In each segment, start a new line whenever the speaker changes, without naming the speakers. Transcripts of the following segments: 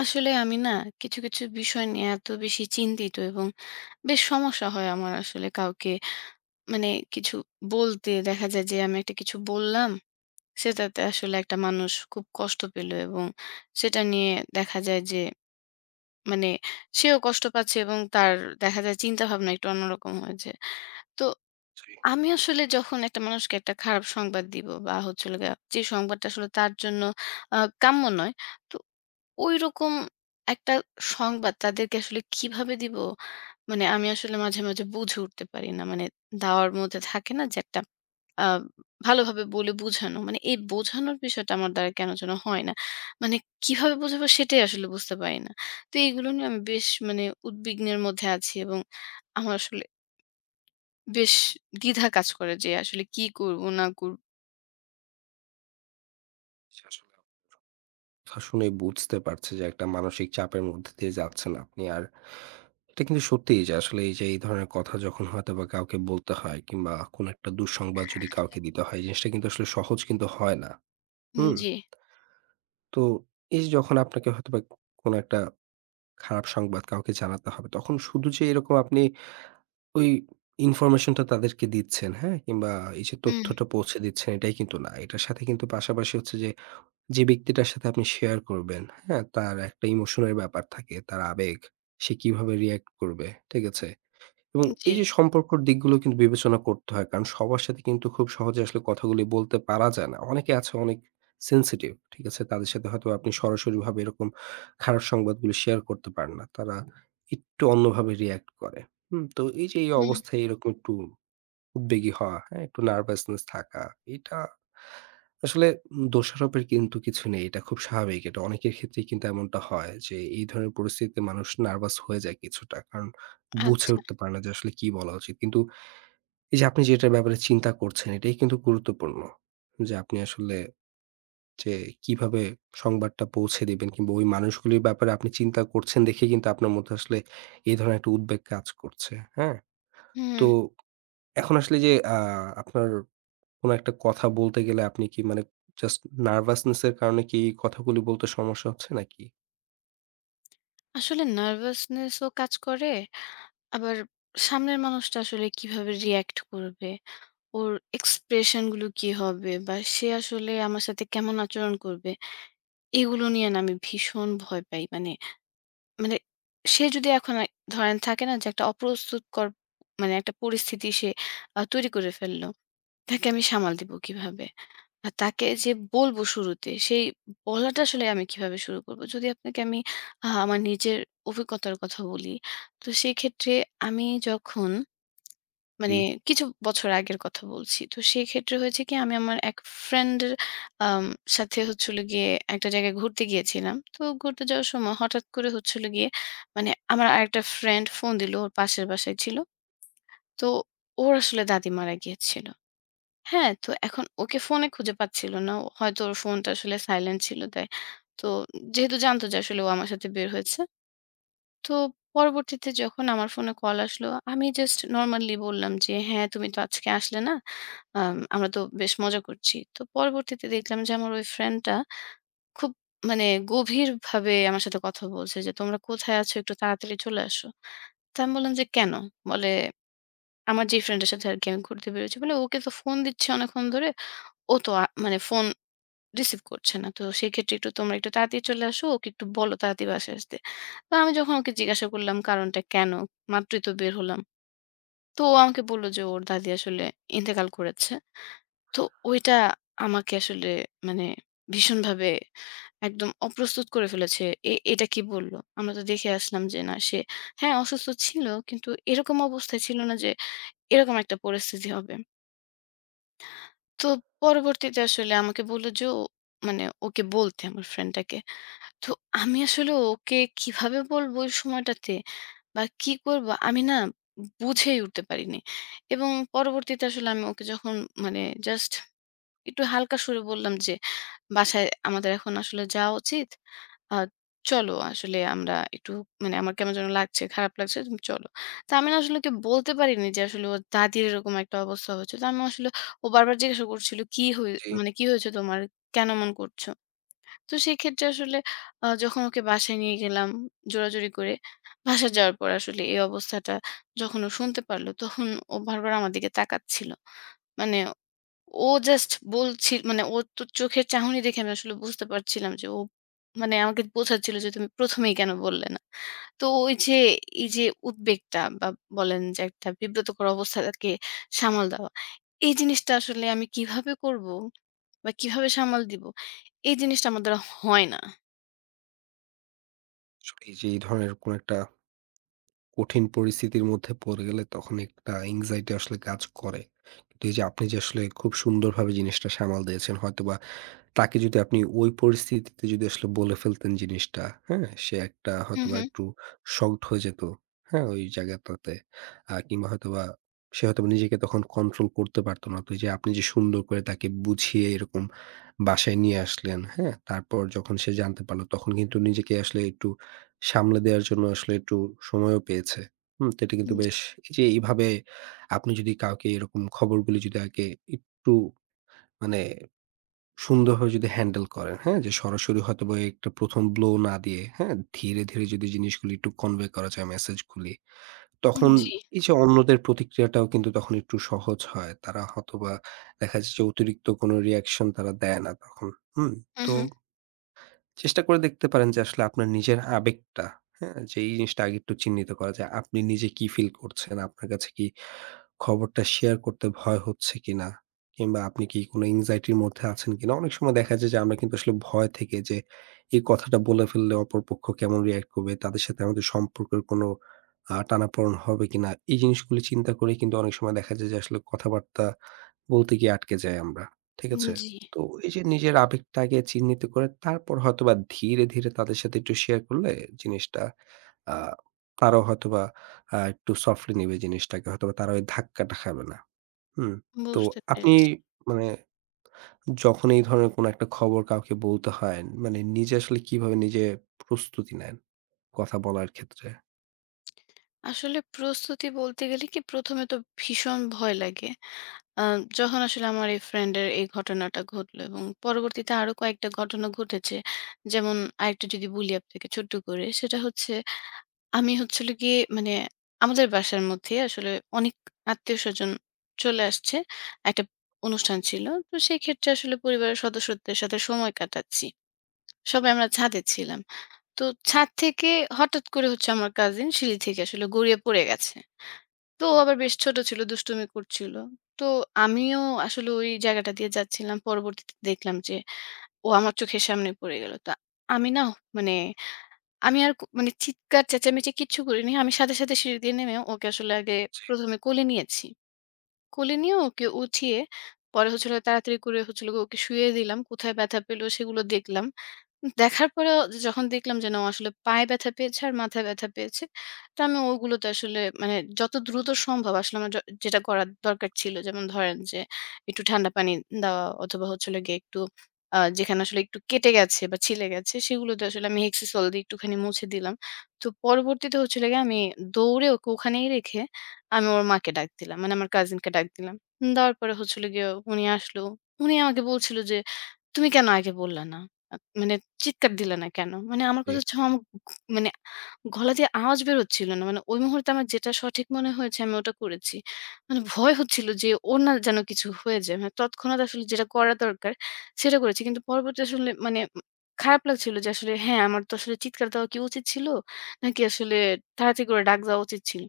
আসলে আমি না কিছু, কিছু বিষয় নিয়ে এত বেশি চিন্তিত এবং বেশ সমস্যা হয় আমার আসলে কাউকে মানে কিছু বলতে। দেখা যায় যে আমি একটা কিছু বললাম, সেটাতে আসলে একটা মানুষ খুব কষ্ট পেল এবং সেটা নিয়ে দেখা যায় যে মানে সেও কষ্ট পাচ্ছে এবং তার দেখা যায় চিন্তাভাবনা একটু অন্যরকম হয়েছে। তো
জি,
আমি আসলে যখন একটা মানুষকে একটা খারাপ সংবাদ দিব বা হচ্ছে হলো গিয়ে যে সংবাদটা আসলে তার জন্য আ কাম্য নয়। তো ঐরকম একটা সংবাদ তাদেরকে আসলে কিভাবে দিব? মানে আমি আসলে মাঝে, মাঝে বুঝে উঠতে পারি না। মানে দেওয়ার মধ্যে থাকে না যে একটা আ ভালোভাবে বলে বোঝানো। মানে এই বোঝানোর বিষয়টা আমার দ্বারা কেন যেন হয় না। মানে কিভাবে বোঝাবো সেটাই আসলে বুঝতে পারি না। তো এগুলো নিয়ে আমি বেশ মানে উদ্বিগ্নের মধ্যে আছি এবং আমার আসলে বেশ দ্বিধা কাজ করে যে আসলে কি করব না করব।
জি, আসলে আপনার কথা শুনে বুঝতে পারছি যে একটা মানসিক চাপের মধ্যে দিয়ে যাচ্ছেন আপনি। আর এটা কিন্তু সত্যিই যে আসলে এই যে এই ধরনের কথা যখন হয়তোবা কাউকে বলতে হয় কিংবা কোনো একটা দুঃসংবাদ যদি কাউকে দিতে হয়, জিনিসটা কিন্তু আসলে সহজ কিন্তু হয় না। হুম?
জি।
তো এই যে যখন আপনাকে হয়তোবা কোনো একটা খারাপ সংবাদ কাউকে জানাতে হবে, তখন শুধু যে এরকম আপনি ওই ইনফরমেশনটা তাদেরকে দিচ্ছেন, হ্যাঁ? কিংবা এই যে
হুম,
তথ্যটা পৌঁছে দিচ্ছেন এটাই কিন্তু না। এটার সাথে কিন্তু পাশাপাশি হচ্ছে যে যে ব্যক্তিটার সাথে আপনি শেয়ার করবেন, হ্যাঁ? তার একটা ইমোশনের ব্যাপার থাকে, তার আবেগ। সে কিভাবে রিঅ্যাক্ট করবে, ঠিক আছে? এবং
জি।
এই যে সম্পর্কর দিকগুলো কিন্তু বিবেচনা করতে হয়। কারণ সবার সাথে কিন্তু খুব সহজে আসলে কথাগুলি বলতে পারা যায় না। অনেকে আছে অনেক সেনসিটিভ, ঠিক আছে? তাদের সাথে হয়তো আপনি সরাসরিভাবে এরকম খারাপ সংবাদগুলো শেয়ার করতে পারেন না। তারা একটু অন্যভাবে রিঅ্যাক্ট করে। হুম? তো এই যে এই
হুম,
অবস্থায় এরকম একটু উদ্বেগী হওয়া, হ্যাঁ? একটু নার্ভাসনেস থাকা। এটা আসলে দোষারোপের কিন্তু কিছু নেই। এটা খুব স্বাভাবিক। এটা অনেকের ক্ষেত্রেই কিন্তু এমনটা হয় যে এই ধরনের পরিস্থিতিতে মানুষ নার্ভাস হয়ে যায় কিছুটা। কারণ বুঝে
আচ্ছা।
উঠতে পারে না যে আসলে কি বলা উচিত। কিন্তু এই যে আপনি যেটার ব্যাপারে চিন্তা করছেন এটাই কিন্তু গুরুত্বপূর্ণ। যে আপনি আসলে যে কিভাবে সংবাদটা পৌঁছে দিবেন কিংবা ওই মানুষগুলির ব্যাপারে আপনি চিন্তা করছেন দেখেই কিন্তু আপনার মধ্যে আসলে এই ধরনের একটা উদ্বেগ কাজ করছে, হ্যাঁ? তো
হুম।
এখন আসলে যে আ আপনার কোনো একটা কথা বলতে গেলে আপনি কি মানে জাস্ট নার্ভাসনেস এর কারণে কি এই কথাগুলি বলতে সমস্যা হচ্ছে নাকি?
আসলে নার্ভাসনেস ও কাজ করে। আবার সামনের মানুষটা আসলে কিভাবে রিঅ্যাক্ট করবে, ওর এক্সপ্রেশন গুলো কি হবে বা সে আসলে আমার সাথে কেমন আচরণ করবে, এগুলো নিয়ে না আমি ভীষণ ভয় পাই। মানে মানে সে যদি এখন ধরেন থাকে না যে একটা অপ্রস্তুতকর মানে একটা পরিস্থিতি সে তৈরি করে ফেলল। তাকে আমি সামাল দিব কিভাবে? আর তাকে যে বলব শুরুতে, সেই বলাটা আসলে আমি কিভাবে শুরু করব? যদি আপনাকে আমি আমার নিজের অভিজ্ঞতার কথা বলি, তো সেক্ষেত্রে আমি যখন
জি,
মানে কিছু বছর আগের কথা বলছি। তো সেই ক্ষেত্রে হয়েছে কি আমি আমার এক ফ্রেন্ডের আম সাথে হচ্ছে হলো গিয়ে একটা জায়গায় ঘুরতে গিয়েছিলাম। তো ঘুরতে যাওয়ার সময় হঠাৎ করে হচ্ছে হলো গিয়ে মানে আমার আরেকটা ফ্রেন্ড ফোন দিল। ওর পাশের বাসায় ছিল। তো ওর আসলে দাদি মারা গিয়েছিল। হ্যাঁ? তো এখন ওকে ফোনে খুঁজে পাচ্ছিল না। হয়তো ওর ফোনটা আসলে সাইলেন্ট ছিল তাই। তো যেহেতু জানতো যে আসলে ও আমার সাথে বের হয়েছে তো পরবর্তীতে যখন আমার ফোনে কল আসলো, আমি জাস্ট নরমালি বললাম যে, "হ্যাঁ, তুমি তো আজকে আসলে না। আমরা তো বেশ মজা করছি।" তো পরবর্তীতে দেখলাম যে আমার ওই ফ্রেন্ডটা খুব মানে গভীরভাবে আমার সাথে কথা বলছে যে, "তোমরা কোথায় আছো? একটু তাড়াতাড়ি চলে আসো।" তো আমি বললাম যে, "কেন?" বলে, "আমার যে ফ্রেন্ডের সাথে আরকি আমি ঘুরতে বেরোচ্ছি" বলে, "ওকে তো ফোন দিচ্ছি অনেকক্ষণ ধরে। ও তো মানে ফোন রিসিভ করছে না। তো সেক্ষেত্রে একটু তোমরা একটু তাড়াতাড়ি চলে আসো। ওকে একটু বলো তাড়াতাড়ি বাসায় আসতে। তো আমি যখন ওকে জিজ্ঞাসা করলাম কারণটা কেন? মাত্রই তো বের হলাম। তো ও আমাকে বলল যে ওর দাদি আসলে ইন্তেকাল করেছে। তো ওইটা আমাকে আসলে মানে ভীষণভাবে একদম অপ্রস্তুত করে ফেলেছে। এটা কি বলল? আমরা তো দেখে আসলাম যে না সে হ্যাঁ, অসুস্থ ছিল কিন্তু এরকম অবস্থায় ছিল না যে এরকম একটা পরিস্থিতি হবে। তো পরবর্তীতে আসলে আমাকে বলল যে ও মানে ওকে বলতে আমার ফ্রেন্ডটাকে। তো আমি আসলে ওকে কিভাবে বলবো ওই সময়টাতে বা কি করব আমি না বুঝেই উঠতে পারিনি এবং পরবর্তীতে আসলে আমি ওকে যখন মানে জাস্ট একটু হালকা সুরে বললাম যে বাসায় আমাদের এখন আসলে যাওয়া উচিত আর চলো আসলে আমরা একটু মানে আমার কেমন যেন লাগছে খারাপ লাগছে তুমি চলো তা আমি না আসলে ওকে বলতে পারিনি যে আসলে ওর দাদির এরকম একটা অবস্থা হয়েছে তো আমি আসলে ও বারবার জিজ্ঞাসা করছিল কি হয়ে
জি।
মানে কি হয়েছে তোমার কেন মন করছো তো সেক্ষেত্রে আসলে যখন ওকে বাসায় নিয়ে গেলাম জোরাজুরি করে, বাসায় যাওয়ার পর আসলে এই অবস্থাটা যখন ও শুনতে পারল, তখন ও বারবার আমার দিকে তাকাচ্ছিল। মানে ও জাস্ট বলছি মানে ওর তো চোখের চাহনি দেখে আমি আসলে বুঝতে পারছিলাম যে ও মানে আমাকে বোঝাচ্ছিল যে তুমি প্রথমেই কেন বললে না। তো ওই যে এই যে উদ্বেগটা বা বলেন যে একটা বিব্রতকর অবস্থাকে সামাল দেওয়া। এই জিনিসটা আসলে আমি কিভাবে করব বা কিভাবে সামাল দিব? এই জিনিসটা আমার দ্বারা হয় না।
আসলেই যে এই ধরনের কোন একটা কঠিন পরিস্থিতির মধ্যে পড়ে গেলে তখন একটা anxiety আসলে কাজ করে। কিন্তু এই যে আপনি যে আসলে খুব সুন্দরভাবে জিনিসটা সামাল দিয়েছেন হয়তোবা তাকে যদি আপনি ওই পরিস্থিতিতে যদি আসলে বলে ফেলতেন জিনিসটা, হ্যাঁ? সে একটা
হুম,
হয়তোবা
হুম।
একটু শকড হয়ে যেত, হ্যাঁ? ওই জায়গাটাতে। কিংবা হয়তোবা সে হয়তোবা নিজেকে তখন কন্ট্রোল করতে পারত না। তো এইযে আপনি যে সুন্দর করে তাকে বুঝিয়ে এরকম বাসায় নিয়ে আসলেন, হ্যাঁ? তারপর যখন সে জানতে পারল তখন কিন্তু নিজেকে আসলে একটু সামলে দেওয়ার জন্য আসলে একটু সময়ও পেয়েছে। হুম? তো এটা কিন্তু
জি,
বেশ এইযে এইভাবে আপনি যদি কাউকে এরকম খবরগুলি যদি আগে একটু মানে সুন্দরভাবে যদি হ্যান্ডেল করেন, হ্যাঁ? যে সরাসরি হয়তোবা একটা ১ম ব্লো না দিয়ে, হ্যাঁ? ধীরে, ধীরে যদি জিনিসগুলি একটু কনভে করা যায় মেসেজগুলি, তখন
জি।
এই যে অন্যদের প্রতিক্রিয়াটাও কিন্তু তখন একটু সহজ হয়। তারা হয়তোবা দেখা যাচ্ছে যে অতিরিক্ত কোনো রিঅ্যাকশন তারা দেয় না তখন। হুম?
হুম,
তো
হুম।
চেষ্টা করে দেখতে পারেন যে আসলে আপনার নিজের আবেগটা, হ্যাঁ? যে এই জিনিসটা আগে একটু চিহ্নিত করা যায়। আপনি নিজে কি ফিল করছেন? আপনার কাছে কি খবরটা শেয়ার করতে ভয় হচ্ছে কিনা? কিংবা আপনি কি কোনো anxiety র মধ্যে আছেন কিনা? অনেক সময় দেখা যায় যে আমরা কিন্তু আসলে ভয় থেকে যে এই কথাটা বলে ফেললে অপরপক্ষ কেমন react করবে? তাদের সাথে আমাদের সম্পর্কের কোনো টানাপোড়েন হবে কিনা? এই জিনিসগুলো চিন্তা করে কিন্তু অনেক সময় দেখা যায় যে আসলে কথাবার্তা বলতে গিয়ে আটকে যাই আমরা। ঠিক আছে?
জি,
তো এই যে নিজের আবেগটা আগে চিহ্নিত করে তারপর হয়তোবা ধীরে, ধীরে তাদের সাথে একটু শেয়ার করলে জিনিসটা আ তারাও হয়তোবা একটু সফটলি নিবে জিনিসটাকে। হয়তোবা তারা ওই ধাক্কাটা খাবে না। হুম? তো
বুঝতে
আপনি
পেরেছি।
মানে যখন এই ধরনের কোনো একটা খবর কাউকে বলতে হয়, মানে নিজে আসলে কিভাবে প্রস্তুতি নেন কথা বলার ক্ষেত্রে?
আসলে প্রস্তুতি বলতে গেলে কি ১ম এ তো ভীষণ ভয় লাগে। আ যখন আসলে আমার এই ফ্রেন্ডের এই ঘটনাটা ঘটলো এবং পরবর্তীতে আরো কয়েকটা ঘটনা ঘটেছে। যেমন আরেকটা যদি বলি আপনাকে ছোট্ট করে, সেটা হচ্ছে আমি হচ্ছে হলো গিয়ে মানে আমাদের বাসার মধ্যে আসলে অনেক আত্মীয়স্বজন চলে আসছে। একটা অনুষ্ঠান ছিল। তো সেক্ষেত্রে আসলে পরিবারের সদস্যদের সাথে সময় কাটাচ্ছি। সবাই আমরা ছাদে ছিলাম। তো ছাদ থেকে হঠাৎ করে হচ্ছে আমার কাজিন সিঁড়ি থেকে আসলে গড়িয়ে পড়ে গেছে। তো আবার বেশ ছোট ছিল, দুষ্টুমি করছিল। তো আমিও আসলে ওই জায়গাটা দিয়ে যাচ্ছিলাম। পরবর্তীতে দেখলাম যে ও আমার চোখের সামনে পড়ে গেল। তো আমি না মানে আমি আর মানে চিৎকার চেঁচামেচি কিচ্ছু করিনি। আমি সাথে, সাথে সিঁড়ি দিয়ে নেমে ওকে আসলে আগে ১ম এ কোলে নিয়েছি। কোলে নিয়ে ওকে উঠিয়ে পরে হচ্ছিল তাড়াতাড়ি করে হচ্ছিল ওকে শুইয়ে দিলাম। কোথায় ব্যথা পেল সেগুলো দেখলাম। দেখার পরেও যখন দেখলাম যে না ও আসলে পায়ে ব্যথা পেয়েছে আর মাথায় ব্যথা পেয়েছে, তো আমি ওগুলোতে আসলে মানে যত দ্রুত সম্ভব আসলে আমার যেটা করার দরকার ছিল যেমন ধরেন যে একটু ঠান্ডা পানি দেওয়া অথবা হচ্ছে হলো গিয়ে একটু যেখানে আসলে একটু কেটে গেছে বা ছিলে গেছে সেগুলোতে আসলে আমি হেক্সিসোল দিয়ে একটুখানি মুছে দিলাম। তো পরবর্তীতে হচ্ছে হলো গিয়ে আমি দৌড়ে ওকে ওখানেই রেখে আমি ওর মাকে ডাক দিলাম। মানে আমার কাজিনকে ডাক দিলাম। দেওয়ার পরে হচ্ছে হলো গিয়ে উনি আসলো। উনি আমাকে বলছিল যে, "তুমি কেন আগে বললা না?" আ মানে চিৎকার দিলে না কেন? মানে আমার
জি,
কাছে হচ্ছে আমার মানে গলা দিয়ে আওয়াজ বের হচ্ছিল না। মানে ওই মুহূর্তে আমার যেটা সঠিক মনে হয়েছে আমি ওটা করেছি। মানে ভয় হচ্ছিল যে ওর না যেন কিছু হয়ে যায়। মানে তৎক্ষণাৎ আসলে যেটা করা দরকার সেটা করেছি। কিন্তু পরবর্তী আসলে মানে খারাপ লাগছিল যে আসলে হ্যাঁ, আমার তো আসলে চিৎকার দেওয়া কি উচিত ছিল? নাকি আসলে তাড়াতাড়ি করে ডাক দেওয়া উচিত ছিল।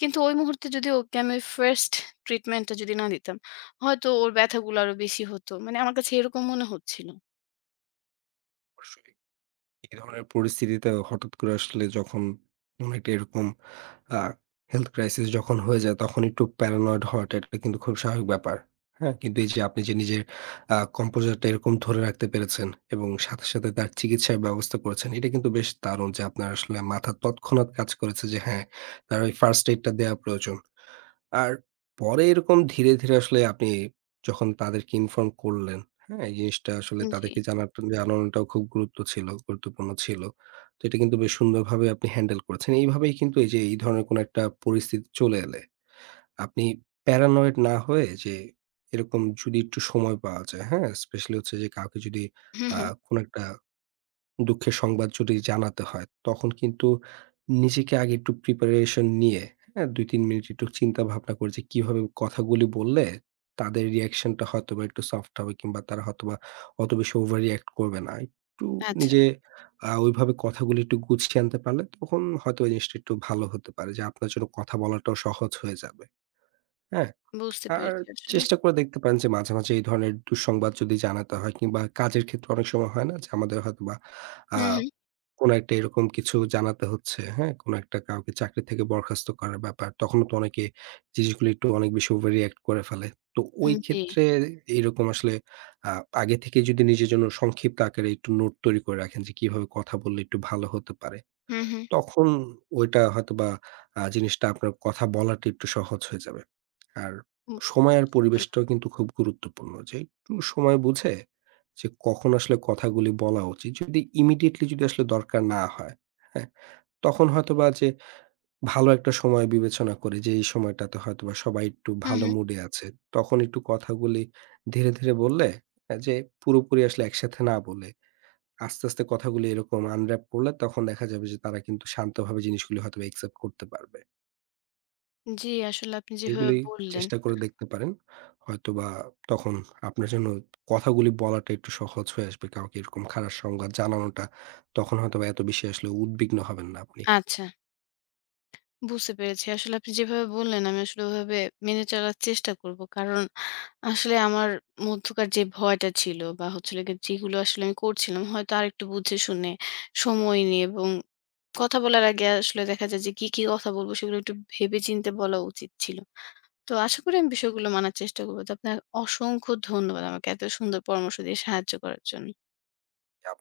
কিন্তু ওই মুহূর্তে যদি ওকে আমি ফার্স্ট ট্রিটমেন্ট টা যদি না দিতাম, হয়তো ওর ব্যথাগুলো আরো বেশি হতো। মানে আমার কাছে এরকম মনে হচ্ছিল।
অবশ্যই। এই ধরনের পরিস্থিতিতে হঠাৎ করে আসলে যখন কোন একটা এরকম আ হেলথ ক্রাইসিস যখন হয়ে যায়, তখন একটু প্যারানয়েড হওয়াটা এটা কিন্তু খুব স্বাভাবিক ব্যাপার। হ্যাঁ? কিন্তু এই যে আপনি যে নিজের composure টা এরকম ধরে রাখতে পেরেছেন এবং সাথে, সাথে তার চিকিৎসার ব্যবস্থা করেছেন। এটা কিন্তু বেশ দারুণ যে আপনার আসলে মাথা তৎক্ষণাৎ কাজ করেছে যে হ্যাঁ, তার ওই ফার্স্ট এইড টা দেয়া প্রয়োজন। আর পরে এরকম ধীরে, ধীরে আসলে আপনি যখন তাদেরকে ইনফর্ম করলেন, হ্যাঁ? এই জিনিসটা আসলে
জি।
তাদেরকে জানানোটাও খুব গুরুত্বপূর্ণ ছিল। তো এটা কিন্তু বেশ সুন্দরভাবে আপনি হ্যান্ডেল করেছেন। এইভাবেই কিন্তু এই যে এই ধরনের কোনো একটা পরিস্থিতি চলে এলে আপনি প্যারানয়েড না হয়ে যে এরকম যদি একটু সময় পাওয়া যায়, হ্যাঁ? স্পেশালি হচ্ছে যে কাউকে যদি
হু,
আ
হু।
কোনো একটা দুঃখের সংবাদ যদি জানাতে হয়, তখন কিন্তু নিজেকে আগে একটু প্রিপারেশন নিয়ে, হ্যাঁ? ২-৩ মিনিট একটু চিন্তা ভাবনা করে যে কিভাবে কথাগুলি বললে তাদের রিঅ্যাকশনটা হয়তোবা একটু সফট হবে কিংবা তারা হয়তোবা অত বেশি ওভার রিঅ্যাক্ট করবে না। একটু
আচ্ছা,
নিজে ওইভাবে কথাগুলি একটু গুছিয়ে আনতে পারলে তখন হয়তো এই জিনিসটা একটু ভালো হতে পারে যে আপনার জন্য কথা বলাটাও সহজ হয়ে যাবে। হ্যাঁ?
বুঝতে
আর
পেরেছি আসলে।
চেষ্টা করে দেখতে পারেন যে মাঝে, মাঝে এই ধরনের দুঃসংবাদ যদি জানাতে হয় কিংবা কাজের ক্ষেত্রে অনেক সময় হয় না যে আমাদের হয়তোবা আ
হুম, হুম।
কোনো একটা এরকম কিছু জানাতে হচ্ছে, হ্যাঁ? কোনো একটা কাউকে চাকরি থেকে বরখাস্ত করার ব্যাপার। তখনও তো অনেকে জিনিসগুলো একটু অনেক বেশি ওভার রিঅ্যাক্ট করে ফেলে। তো ওই
জি।
ক্ষেত্রে এরকম আসলে আ আগে থেকে যদি নিজের জন্য সংক্ষিপ্ত আকারে একটু নোট তৈরি করে রাখেন যে কিভাবে কথা বললে একটু ভালো হতে পারে।
হুম, হুম।
তখন ওইটা হয়তোবা জিনিসটা আপনার কথা বলাটা একটু সহজ হয়ে যাবে। আর
উম
সময় আর
বুঝতে পারলাম।
পরিবেশটাও কিন্তু খুব গুরুত্বপূর্ণ। যে একটু সময় বুঝে যে কখন আসলে কথাগুলি বলা উচিত। যদি ইমিডিয়েটলি যদি আসলে দরকার না হয়, হ্যাঁ? তখন হয়তোবা যে ভালো একটা সময় বিবেচনা করে যে এই সময়টাতে হয়তোবা সবাই একটু
হুম,
ভালো
হুম।
মুডে আছে। তখন একটু কথাগুলি ধীরে, ধীরে বললে যে পুরোপুরি আসলে একসাথে না বলে আস্তে, আস্তে কথাগুলো এরকম আনর‍্যাপ করলে তখন দেখা যাবে যে তারা কিন্তু শান্তভাবে জিনিসগুলি হয়তোবা একসেপ্ট করতে পারবে।
জি, আসলে আপনি যেভাবে
এগুলি
বললেন
চেষ্টা করে দেখতে পারেন। হয়তোবা তখন আপনার জন্য কথাগুলি বলাটা একটু সহজ হয়ে আসবে। কাউকে এরকম খারাপ সংবাদ জানানোটা তখন হয়তোবা এত বেশি আসলে উদ্বিগ্ন হবেন না আপনি।
আচ্ছা, বুঝতে পেরেছি। আসলে আপনি যেভাবে বললেন আমি আসলে ওভাবে মেনে চলার চেষ্টা করব। কারণ আসলে আমার মধ্যকার যে ভয়টা ছিল বা হচ্ছে হলো গিয়ে যেগুলো আসলে আমি করছিলাম হয়তো আরেকটু বুঝে শুনে, সময় নিয়ে এবং কথা বলার আগে আসলে দেখা যায় যে কি, কি কথা বলব সেগুলো একটু ভেবে চিন্তে বলা উচিত ছিল। তো আশা করি আমি বিষয়গুলো মানার চেষ্টা করব। তো আপনাকে অসংখ্য ধন্যবাদ আমাকে এত সুন্দর পরামর্শ দিয়ে সাহায্য করার জন্য।